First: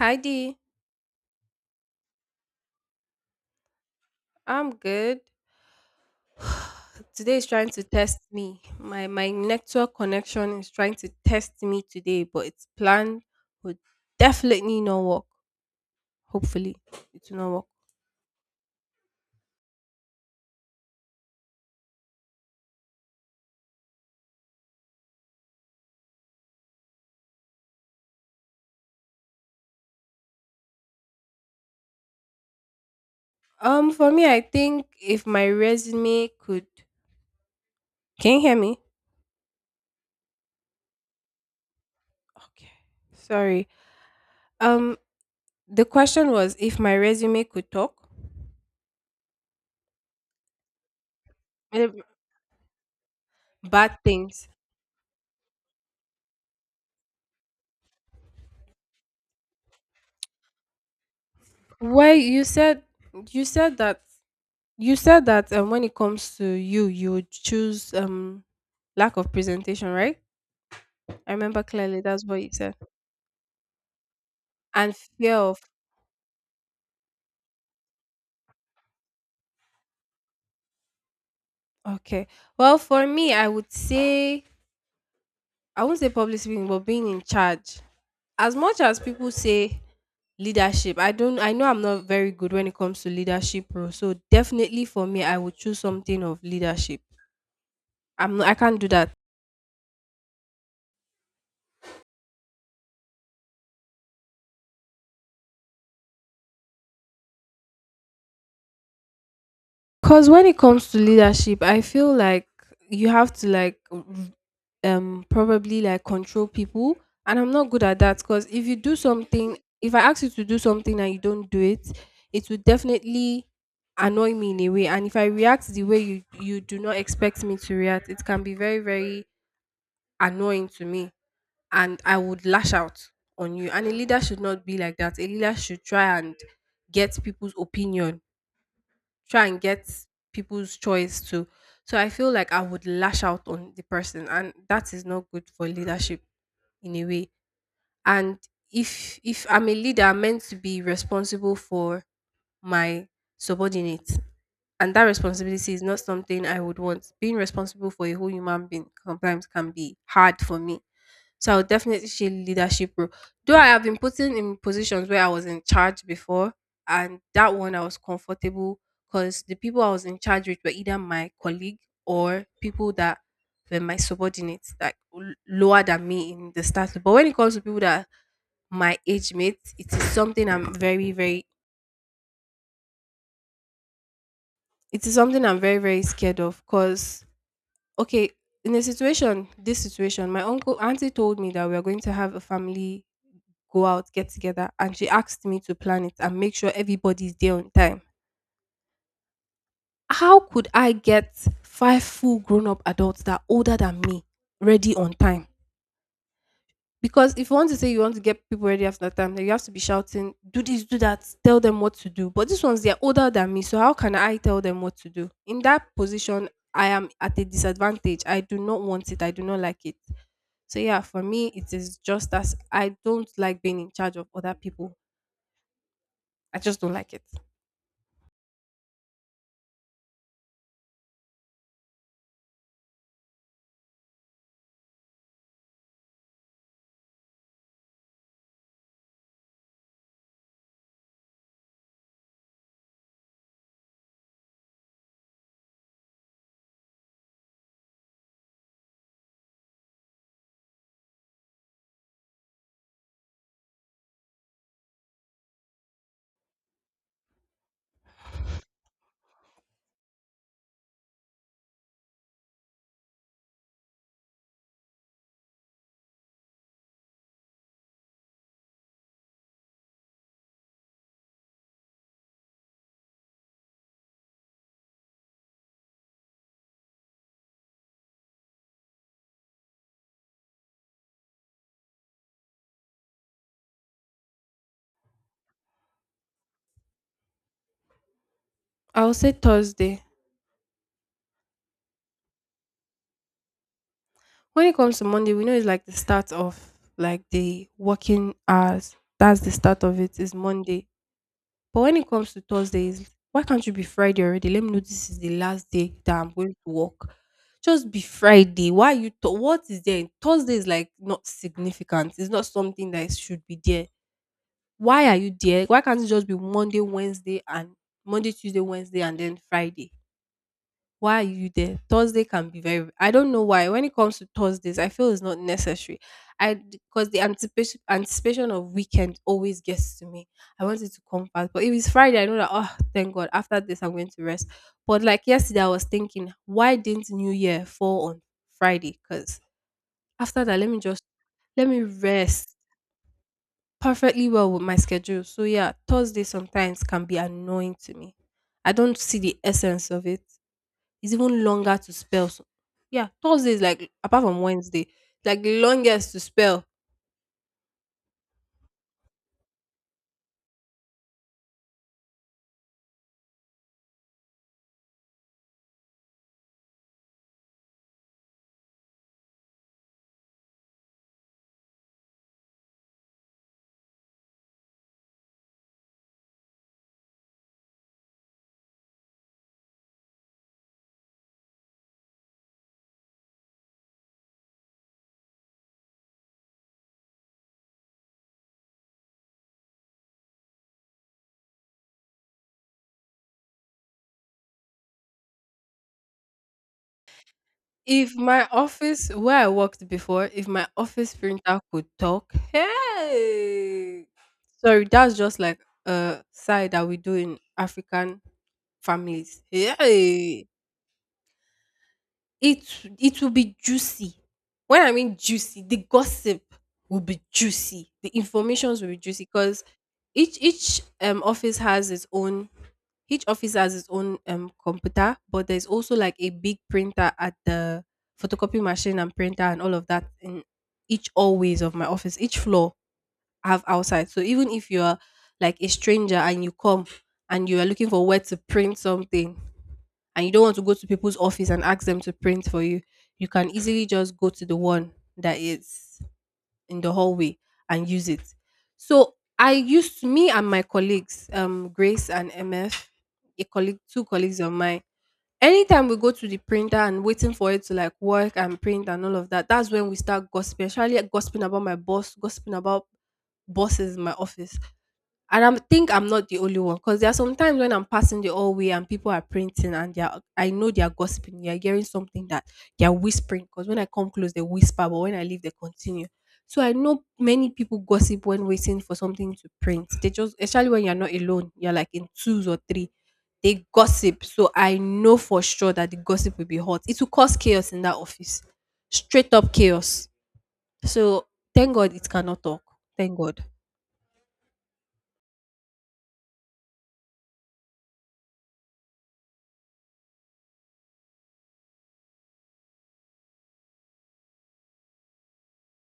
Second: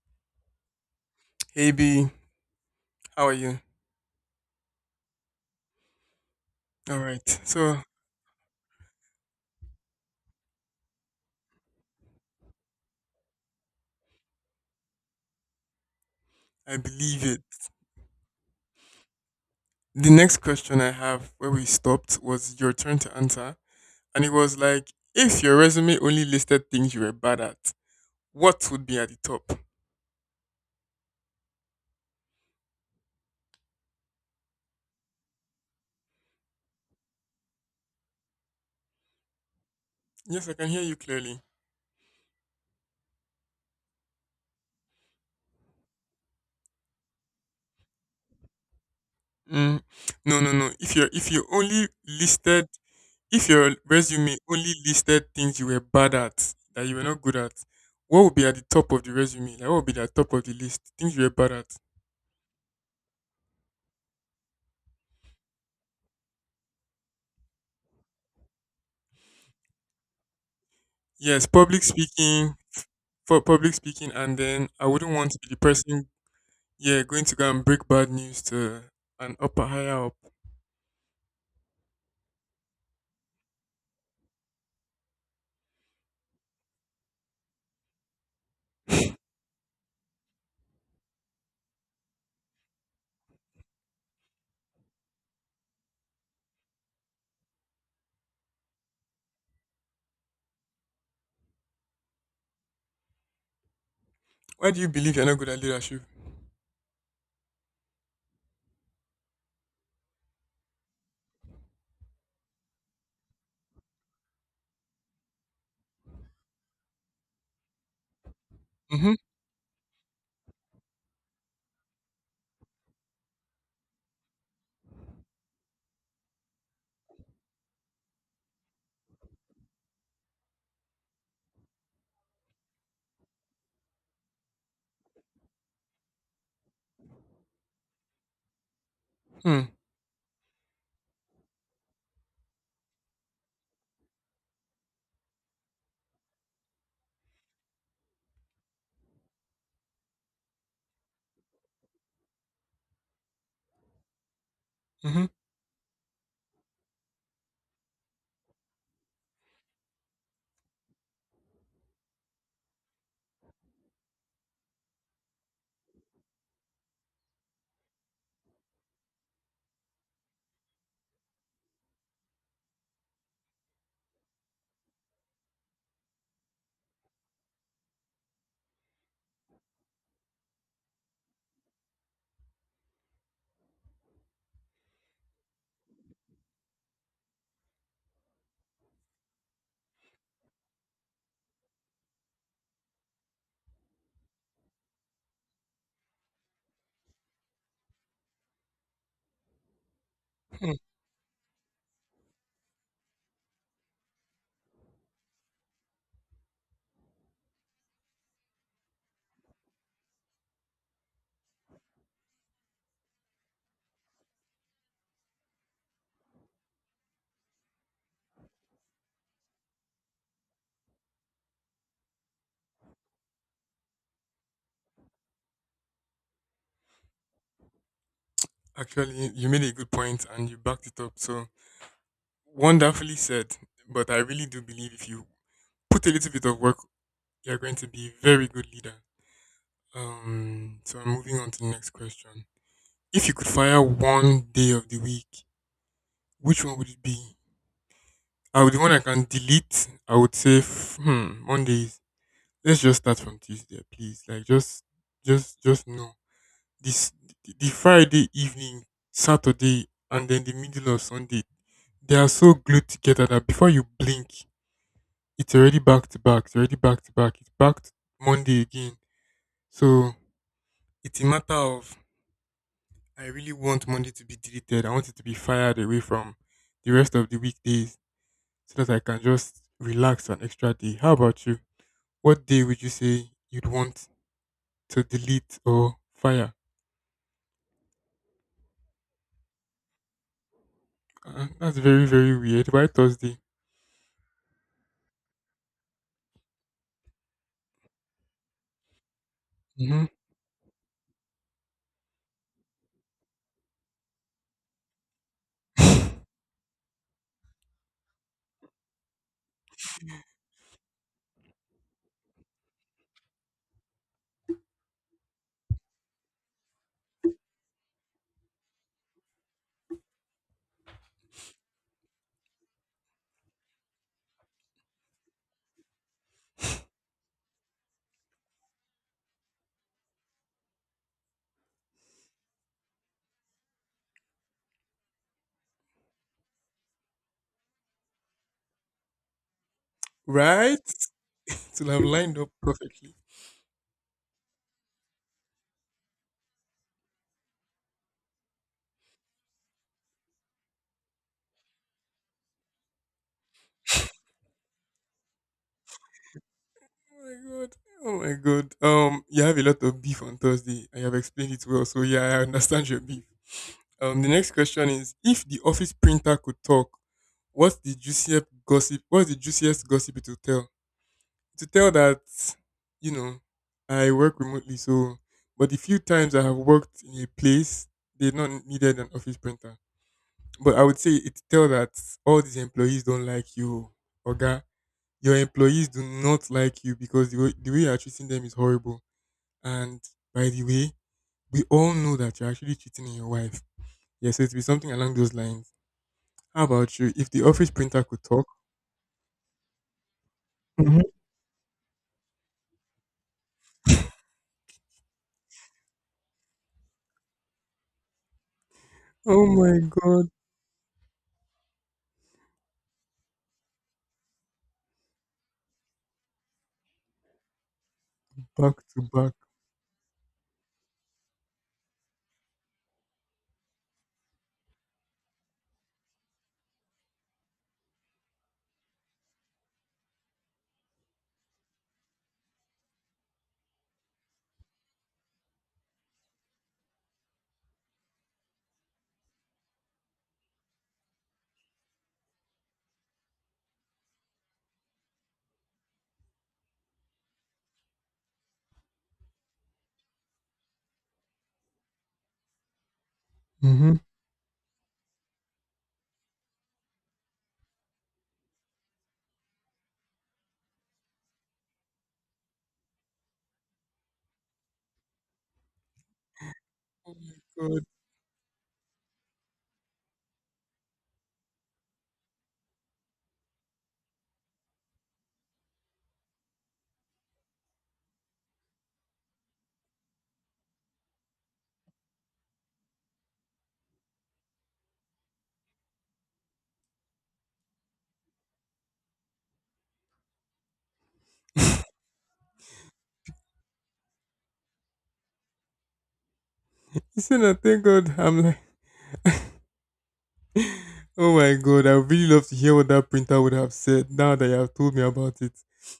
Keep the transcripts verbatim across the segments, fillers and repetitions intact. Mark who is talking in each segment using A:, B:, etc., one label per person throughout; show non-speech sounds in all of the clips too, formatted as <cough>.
A: Hi Dee,
B: Hey B, how are you?
A: I'm good.
B: All right.
A: Today is trying
B: So
A: to test me. My my network connection is trying to test me today, but its plan would definitely not work.
B: I
A: Hopefully,
B: believe
A: it will
B: it.
A: not work.
B: The next question I have where we stopped was your turn to answer. And it was like, if your resume only listed things you were bad at, what would be at the top?
A: Um, for me, I think if my resume could, can you hear me?
B: Yes, I can hear you clearly.
A: Okay, sorry. Um, the question was if my resume could talk.
B: Mm, no, no, no. If your if you only
A: Eh,
B: listed if your
A: bad
B: resume
A: things.
B: only listed things you were bad at that you were not good at, what would be at the top of the resume? Like what would be at the top of the list? Things you were bad at.
A: Well, you said you said that you said that um, when it comes to you, you would choose um lack of presentation, right? I
B: Yes,
A: remember
B: public
A: clearly that's what you
B: speaking,
A: said.
B: for public speaking, and then I
A: And
B: wouldn't want
A: fear
B: to be the
A: of
B: person, yeah, going to go and break bad news to an upper higher up.
A: okay. Well, for me, I would say I won't say public speaking, but being in charge. As much as people say leadership, I don't I know I'm not very good when it comes to leadership bro. So definitely for me, I would choose something of leadership. I'm not, I can't do that.
B: Why do you believe you're not good at leadership?
A: Cause when it comes to leadership, I feel like you have to like r- um probably like control people, and I'm not good at that because if you do
B: Mm-hmm.
A: something if I ask you to do something and you don't do it, it would definitely annoy me in a way. And if I react the way you you do not expect me to react, it can be very, very annoying to me. And I would lash out on you. And a leader should not be like that. A leader should try and get people's opinion, try and
B: Hmm.
A: get people's choice too. So I feel like I would lash out on the person, and that is not good for leadership in a way. And if if I'm a leader, I'm meant to be responsible for my subordinates, and that
B: Mm-hmm.
A: responsibility is not something I would want. Being responsible for a whole human being sometimes can be hard for me. So I would definitely say leadership role. Though I have been putting in positions where I was in charge before, and that one I was comfortable because the people I was in charge with were either my colleague or people that were my subordinates, like l- lower than me in the status. But when it comes to people that are my age mates, it is something I'm very, very, it is something I'm very, very scared of. Cause okay, in a situation, this situation, my uncle auntie told me that we are going to have a family go out, get together. And she asked me to plan it and make sure everybody's there on time. How could
B: Hmm.
A: I get five full grown up adults that are older than me ready on time? Because if you want to say you want to get people ready after time, then you have to be shouting, do this, do that, tell them what to do. But these ones, they're older than me. So how can I tell them what to do? In that position, I am at a disadvantage. I do not want it. I do not like it. So yeah, for me, it is just as I don't like being in charge of other people. I just don't like it.
B: Actually, you made a good point and you backed it up. So wonderfully said. But I really do believe if you put a little bit of work, you're going to be a very good leader. Um. So I'm moving on to the next question. If you could fire one day of the week, which one would it be? I would the one I can delete. I would say f- hmm, Mondays. Let's just start from Tuesday, please. Like just, just, just no. This the the Friday evening, Saturday, and then the middle of Sunday. They are so glued together that before you blink, it's already back to back. It's already back to back. It's back to Monday again. So it's a matter of I really want Monday to be deleted. I want it to be fired away from the rest of the weekdays so that I can just relax an extra day. How about you? What day would you say you'd want to delete or fire?
A: I'll say Thursday.
B: Uh, that's very, very weird. Why Thursday?
A: When it comes to Monday, we know it's like the start of like the working hours. That's the start of
B: Hmm.
A: it is Monday. But when it comes to Thursdays, why can't you be Friday already? Let me know this is the last day that I'm going to work. Just be Friday. Why you? Th- what is there? Thursday is like not significant. It's not something that should be there. Why are you there? Why can't it just be Monday, Wednesday, and Monday, Tuesday, Wednesday, and then Friday? Why are you there? Thursday can be very, I don't know why. When it comes to Thursdays, I feel it's not necessary. I, because the anticipation anticipation of weekend always gets to me. I want it to come fast, but if it's Friday, I know that oh thank God after this I'm going to rest. But like yesterday, I was thinking why didn't New Year fall on Friday? Because after that, let
B: Right?
A: me just
B: <laughs>
A: let me
B: It'll have lined up
A: rest
B: perfectly.
A: perfectly well with my schedule. So yeah, Thursday sometimes can be annoying to me. I don't see the essence of it. It's even longer to spell. So, yeah, Thursday is like apart from Wednesday, like the longest to spell.
B: Oh my god. Oh my god. Um, you have a lot of beef on Thursday. I have explained it well, so yeah, I understand your beef. Um, the next question is: if the office printer could talk, what's the juiciest gossip? What's the juiciest gossip it will tell? To tell that you know I work remotely. So, but the few times I have worked in a place, they not needed an office printer. But I would say it tell that all these employees don't like you, Oga. Your employees do not like you because the way, the way you're treating them is horrible. And by the way, we all know that you're actually cheating on your wife. Yeah, so it will be something along those lines. How about you? If the office printer
A: If
B: could talk,
A: my office where I worked before, if my
B: mhm,
A: office printer could talk, hey, sorry, that's just like a side that we do in African families.
B: oh my god,
A: Hey, It it will be juicy. When I mean juicy, the gossip will be juicy. The
B: back
A: informations will be
B: to
A: juicy
B: back.
A: because each each um office has its own, each office has its own um computer, but there's also like a big printer at the photocopy machine and printer and all of that in each always of my office, each floor have outside. So even if you're like a stranger and you come and you are looking for where to print something and you don't want to go to people's office and ask them to print for you, you can easily just go to the one that is in the hallway and use it. So I used me and my colleagues, um, Grace and M F, a colleague,
B: Hmm.
A: two colleagues of mine. Anytime we go to the printer and waiting for it to like work and print and all of that, that's when we start gossiping. Especially gossiping about my boss, gossiping about bosses in my office. And I think I'm not the only one because there
B: Oh
A: are
B: my
A: some times when
B: god.
A: I'm passing the hallway and people are printing and they are, I know they are gossiping. They are hearing something that they are whispering, because when I come close, they whisper, but when I leave, they continue. So I know many people gossip when waiting for something to print. They just, especially when you're not alone, you're like in twos or three. They gossip. So I know for sure that the gossip will be hot. It will cause chaos in that office, straight up chaos. So thank God
B: <laughs>
A: it cannot talk. Thank God.
B: So now, thank God, I'm like, <laughs> oh my God, I would really love to hear what that printer would have said now that you have told me about it.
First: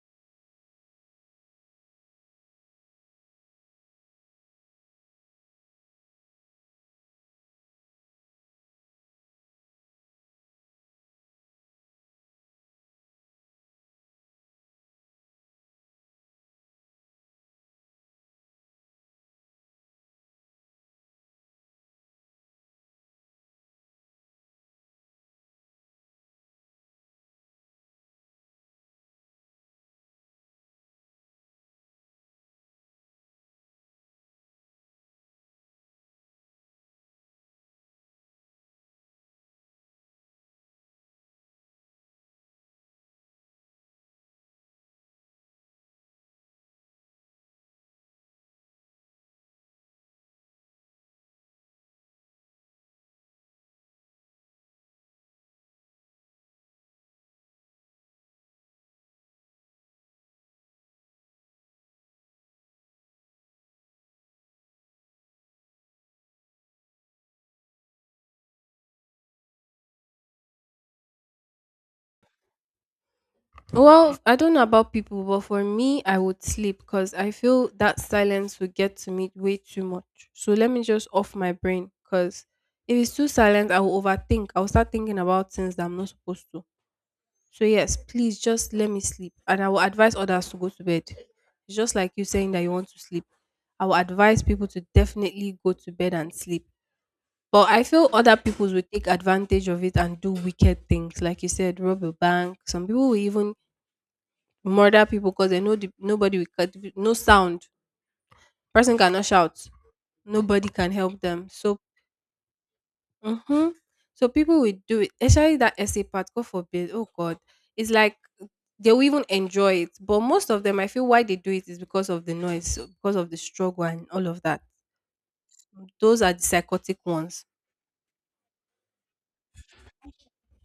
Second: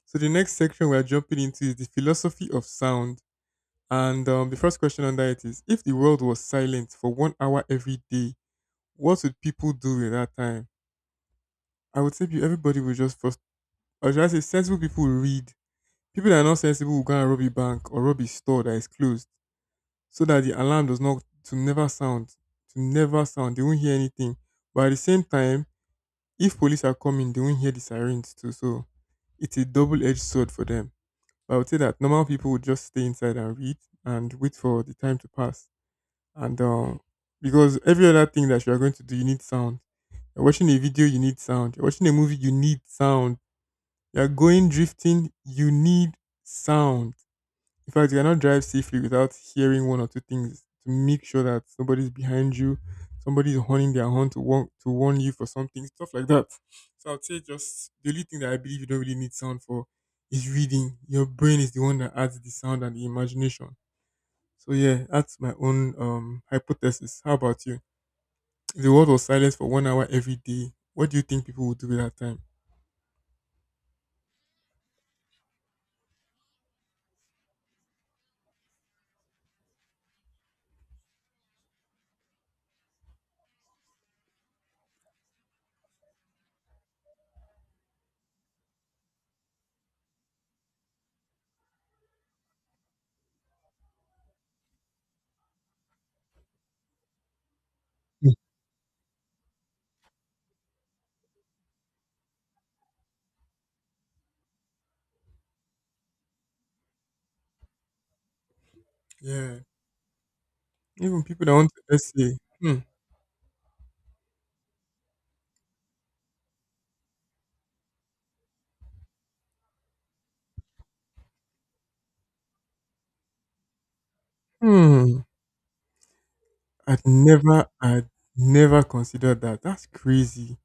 B: So the next section we're jumping into is the philosophy of sound. And um, the first question on that is, if the world was silent for one hour every day, what would people do in that time? I would say pe- everybody would just first, or should I say sensible people would read. People that are not sensible will go and rob a bank or rob a store that is closed so that the alarm does not, to never sound, to never sound. They won't hear anything. But at the same time, if police are coming, they won't hear the sirens too. So it's a double edged sword for them. But I would say that normal people would just stay inside and read and wait for the time to pass. And um, because every other thing that you are going to do, you need sound. You're watching a video, you need sound. You're watching a movie, you need sound. You're going drifting, you need sound. In fact, you cannot drive safely without hearing one or two things to make sure that somebody's behind you, somebody's honing their horn to warn to warn you for something, stuff like that. So I'd say just the only thing that I believe you don't really need sound for is reading. Your brain is the one that adds the sound and the imagination. So yeah, that's my own um hypothesis. How about you? If the world was silent for one hour every day, what do you think people would do with that time?
A: Well, I don't know about people, but for me, I would sleep because I feel that silence would get to me way too much. So let me just off my brain because if it's too silent, I will overthink. I will start thinking about things that I'm not supposed to. So, yes, please just let me sleep. And I will advise others to go to bed. It's just like you saying that you want to sleep. I will advise people to definitely go to bed and sleep. But I feel other people will take advantage of it and do wicked things. Like you said, rob a bank. Some people will even murder people because they know the, nobody will cut no sound, person cannot
B: Yeah.
A: shout, nobody can help
B: Even people
A: them.
B: that want
A: So
B: to essay. hmm,
A: hmm, so people will do it, especially that essay part, god forbid, oh god. It's like they will even enjoy it, but most of them, I feel why they do it is because of the noise, so because of the struggle and all of that.
B: hmm,
A: Those are the psychotic
B: I'd
A: ones.
B: never, I'd never considered that. That's crazy.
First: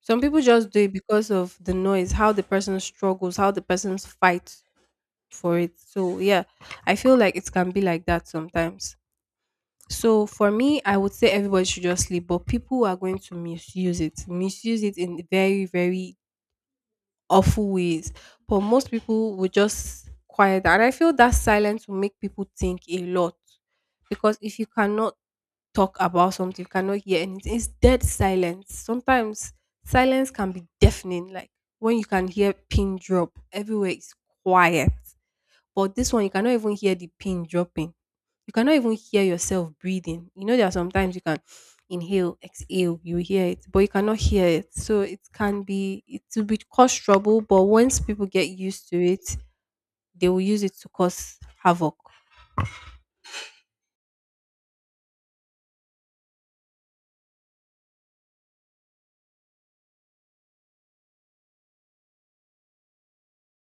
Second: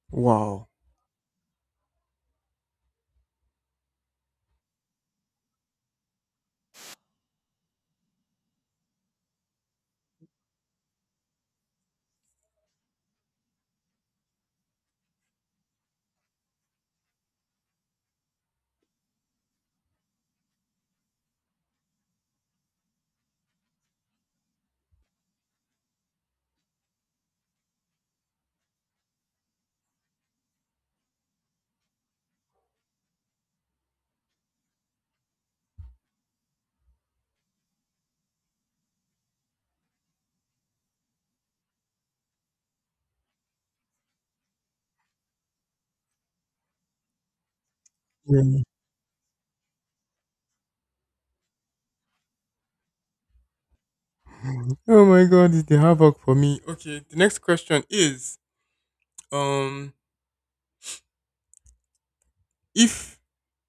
A: Some people
B: Wow.
A: just do it because of the noise, how the person struggles, how the person's fight for it. So yeah, I feel like it can be like that sometimes. So for me, I would say everybody should just sleep, but people are going to misuse it, misuse it in very, very awful ways. But most people would just quiet, and I feel that silence will make people think a lot because if you cannot talk about something, you cannot hear anything. It's dead silence. Sometimes silence can be deafening, like when you can hear pin drop, everywhere is quiet. But this one, you cannot even hear the pin dropping, you cannot even hear yourself breathing. You know, there are sometimes you can inhale, exhale, you hear it, but you cannot hear it. So it can be, it will be cause trouble. But once people get
B: Yeah.
A: used to it, they will use it to cause havoc.
B: Oh my god, it's the havoc for me. Okay, the next question is, um, if,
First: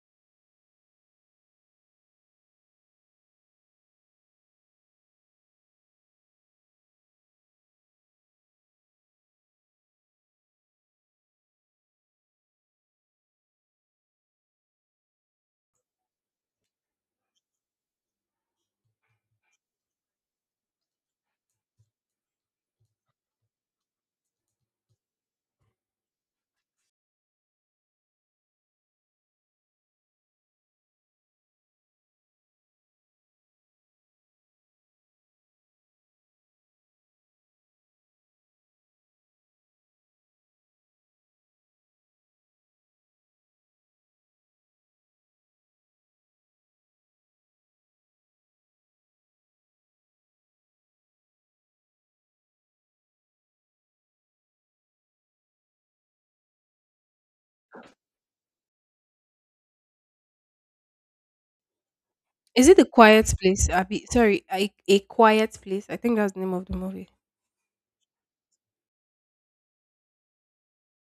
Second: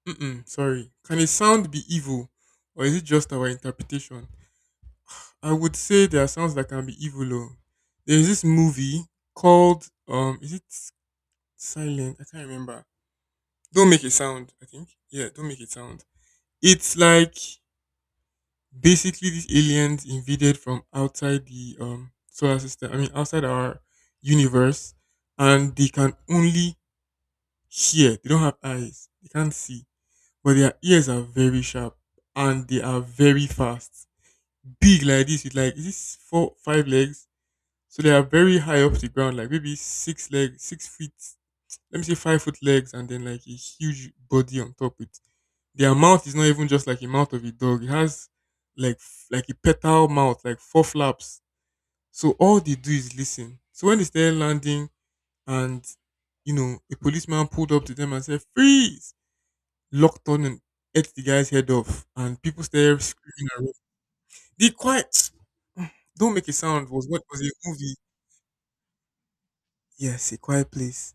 B: mm-mm, sorry, can a sound be evil, or is it just our interpretation? I would say there are sounds that can be evil. Oh, there is this movie called, um, is it Silent? I can't remember. Don't make a sound. I think. Yeah, don't make a sound. It's like basically these aliens invaded from outside the um, solar system. I mean, outside our universe, and they can only hear. They don't have eyes. They can't see, but their ears are very sharp and they are very fast. Big like this, with like is this four, five legs? So they are very high up the ground, like maybe six legs, six feet. Let me say five foot legs, and then like a huge body on top with their mouth is not even just like a mouth of a dog. It has like f- like a petal mouth, like four flaps. So all they do is listen. So when they started landing, and you know, a policeman pulled up to them and said, "Freeze!" Locked on and ate the guy's head off, and people
A: Is it a
B: started
A: quiet
B: screaming. And
A: place?
B: running.
A: Abi, sorry,
B: The
A: a, a
B: quiet,
A: quiet place. I think that's
B: don't
A: the
B: make a
A: name of the
B: sound was
A: movie.
B: what was a movie. Yes, a quiet place.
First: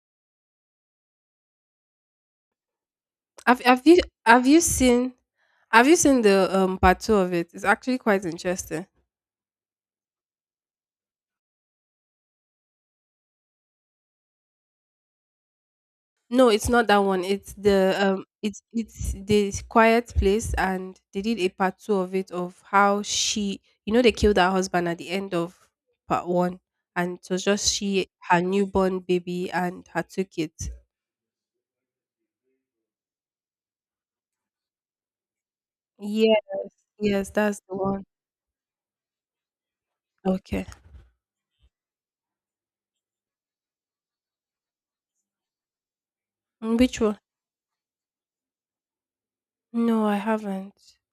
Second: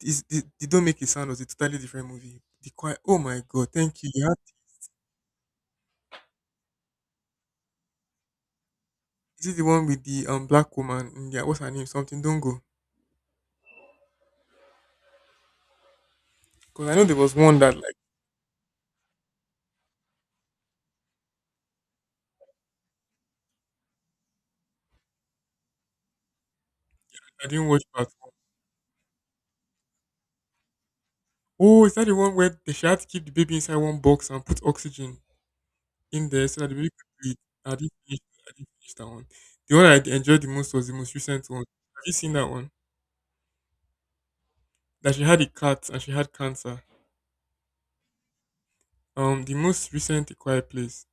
B: This, the, the don't make a sound was a totally different movie. The quiet. Oh my
A: Have
B: god!
A: Have you
B: Thank you. You had
A: Have you seen Have you seen the um part two of it? It's actually quite interesting.
B: Is it the one with the um black woman? Yeah, what's her name? Something. Don't go.
A: No, it's not
B: Because I
A: that
B: know there
A: one.
B: was
A: It's
B: one that
A: the
B: like
A: um, it's it's the quiet place, and they did a part two of it of how she, you know, they killed her husband at the end of part one, and it was
B: I didn't
A: just
B: watch part
A: she,
B: one.
A: her newborn baby, and her two kids.
B: Oh, is that the one where they she had to keep the baby inside one box and put oxygen in
A: Yes,
B: there so that the baby could
A: yes,
B: breathe?
A: that's
B: I
A: the
B: didn't
A: one.
B: finish. I didn't finish that one. The one I d- enjoyed the
A: Okay,
B: most was the most recent one. Have you seen that one? That she had a cat and she had
A: mm,
B: cancer.
A: which one?
B: Um, the most
A: No, I
B: recent A Quiet
A: haven't.
B: Place.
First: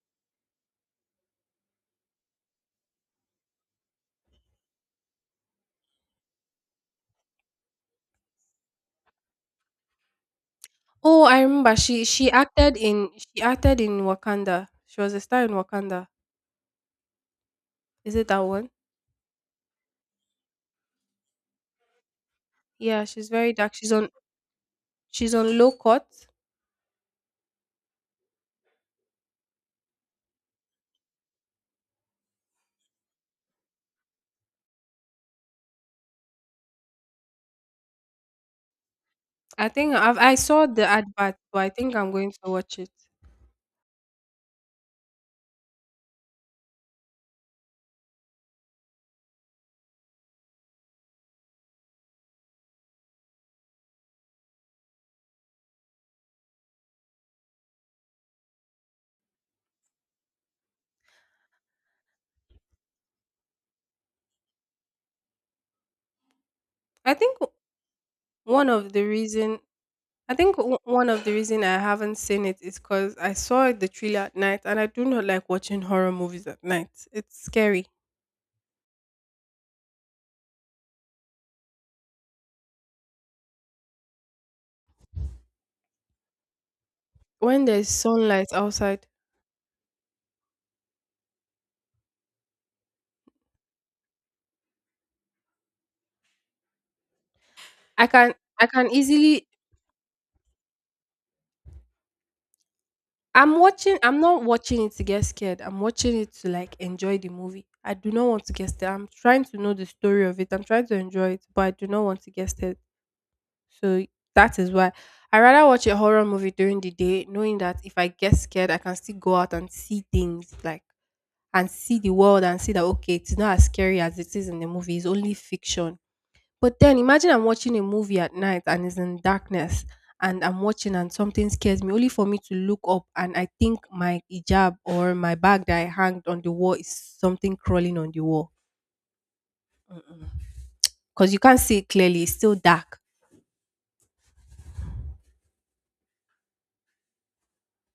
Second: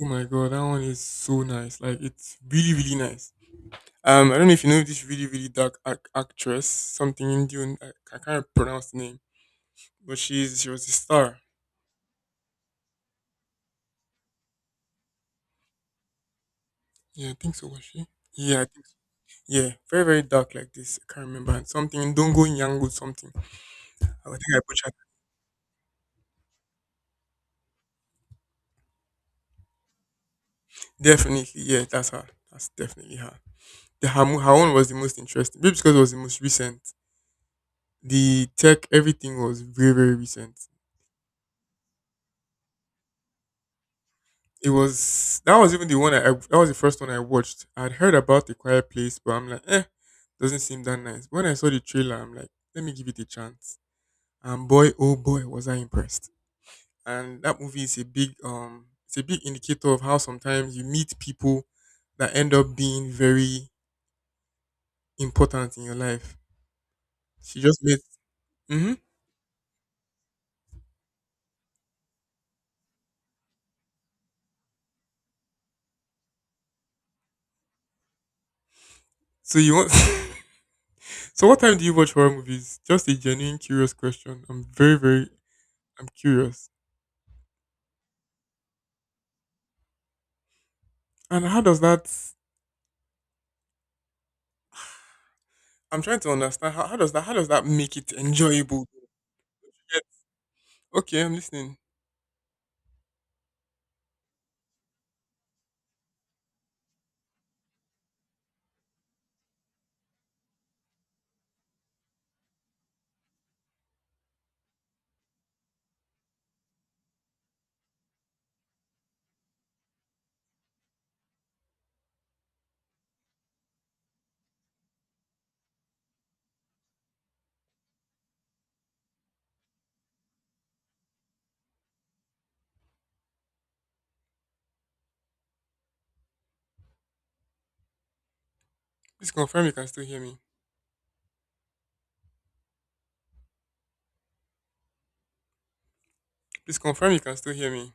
B: Oh my god, that one is so nice. Like it's really really nice. Um, I don't know if you know this really really dark ac- actress, something Indian. I, I can't pronounce the name, but she's she was a
A: Oh,
B: star.
A: I remember. She she acted in she acted in Wakanda. She was a star in Wakanda.
B: Yeah, I think so, was she?
A: Is it that
B: Yeah, I
A: one?
B: think so. Yeah, very, very dark like this. I can't remember. And something, don't go young with
A: Yeah, she's
B: something.
A: very dark. She's on
B: I think I butchered.
A: she's on low court.
B: Definitely, yeah, that's her. That's definitely her. The her, mo- her one was the most interesting. Maybe because it was the most recent. The tech, everything was
A: I
B: very,
A: think
B: very
A: I've, I
B: recent.
A: saw the advert, but I think I'm going to watch it.
B: It was, that was even the one I, I- that was the first one I watched. I'd heard about The Quiet Place, but I'm like, eh, doesn't seem that nice. When I saw the trailer, I'm like, let me give it a chance. And boy, oh boy, was I impressed. And that movie is a big um it's a big indicator of how sometimes you meet people that end up being very important in your life.
A: I think w-
B: She just met.
A: one of
B: Hmm.
A: the reason I think w- one of the reason I haven't seen it is because I saw the trailer at night, and I do not like watching horror movies at night. It's scary
B: So you want? <laughs> So what time do you watch horror movies? Just a genuine curious question. I'm very very I'm curious.
A: when there's sunlight outside.
B: And how does that? I'm trying to understand how, how does that how does that make
A: I
B: it
A: can I
B: enjoyable?
A: can easily.
B: Yes. Okay, I'm listening.
A: I'm watching. I'm not watching it to get scared. I'm watching it to like enjoy the movie. I do not want to get scared. I'm trying to know the story of it. I'm trying to enjoy it, but I do not want to get scared. So that is why I rather watch a horror movie during the day, knowing that if I get scared, I can still go out and see things, like and see the world and see that okay, it's not as scary as it is in the movie. It's only fiction. But then imagine I'm watching a movie at night and it's in darkness and I'm watching and something scares me, only for me to look up and I think my hijab or my bag that I hanged on the wall is something crawling on the wall.
B: Please confirm you can still hear me.
A: Because you can't see it clearly, it's still dark.
B: Please confirm you can still hear me.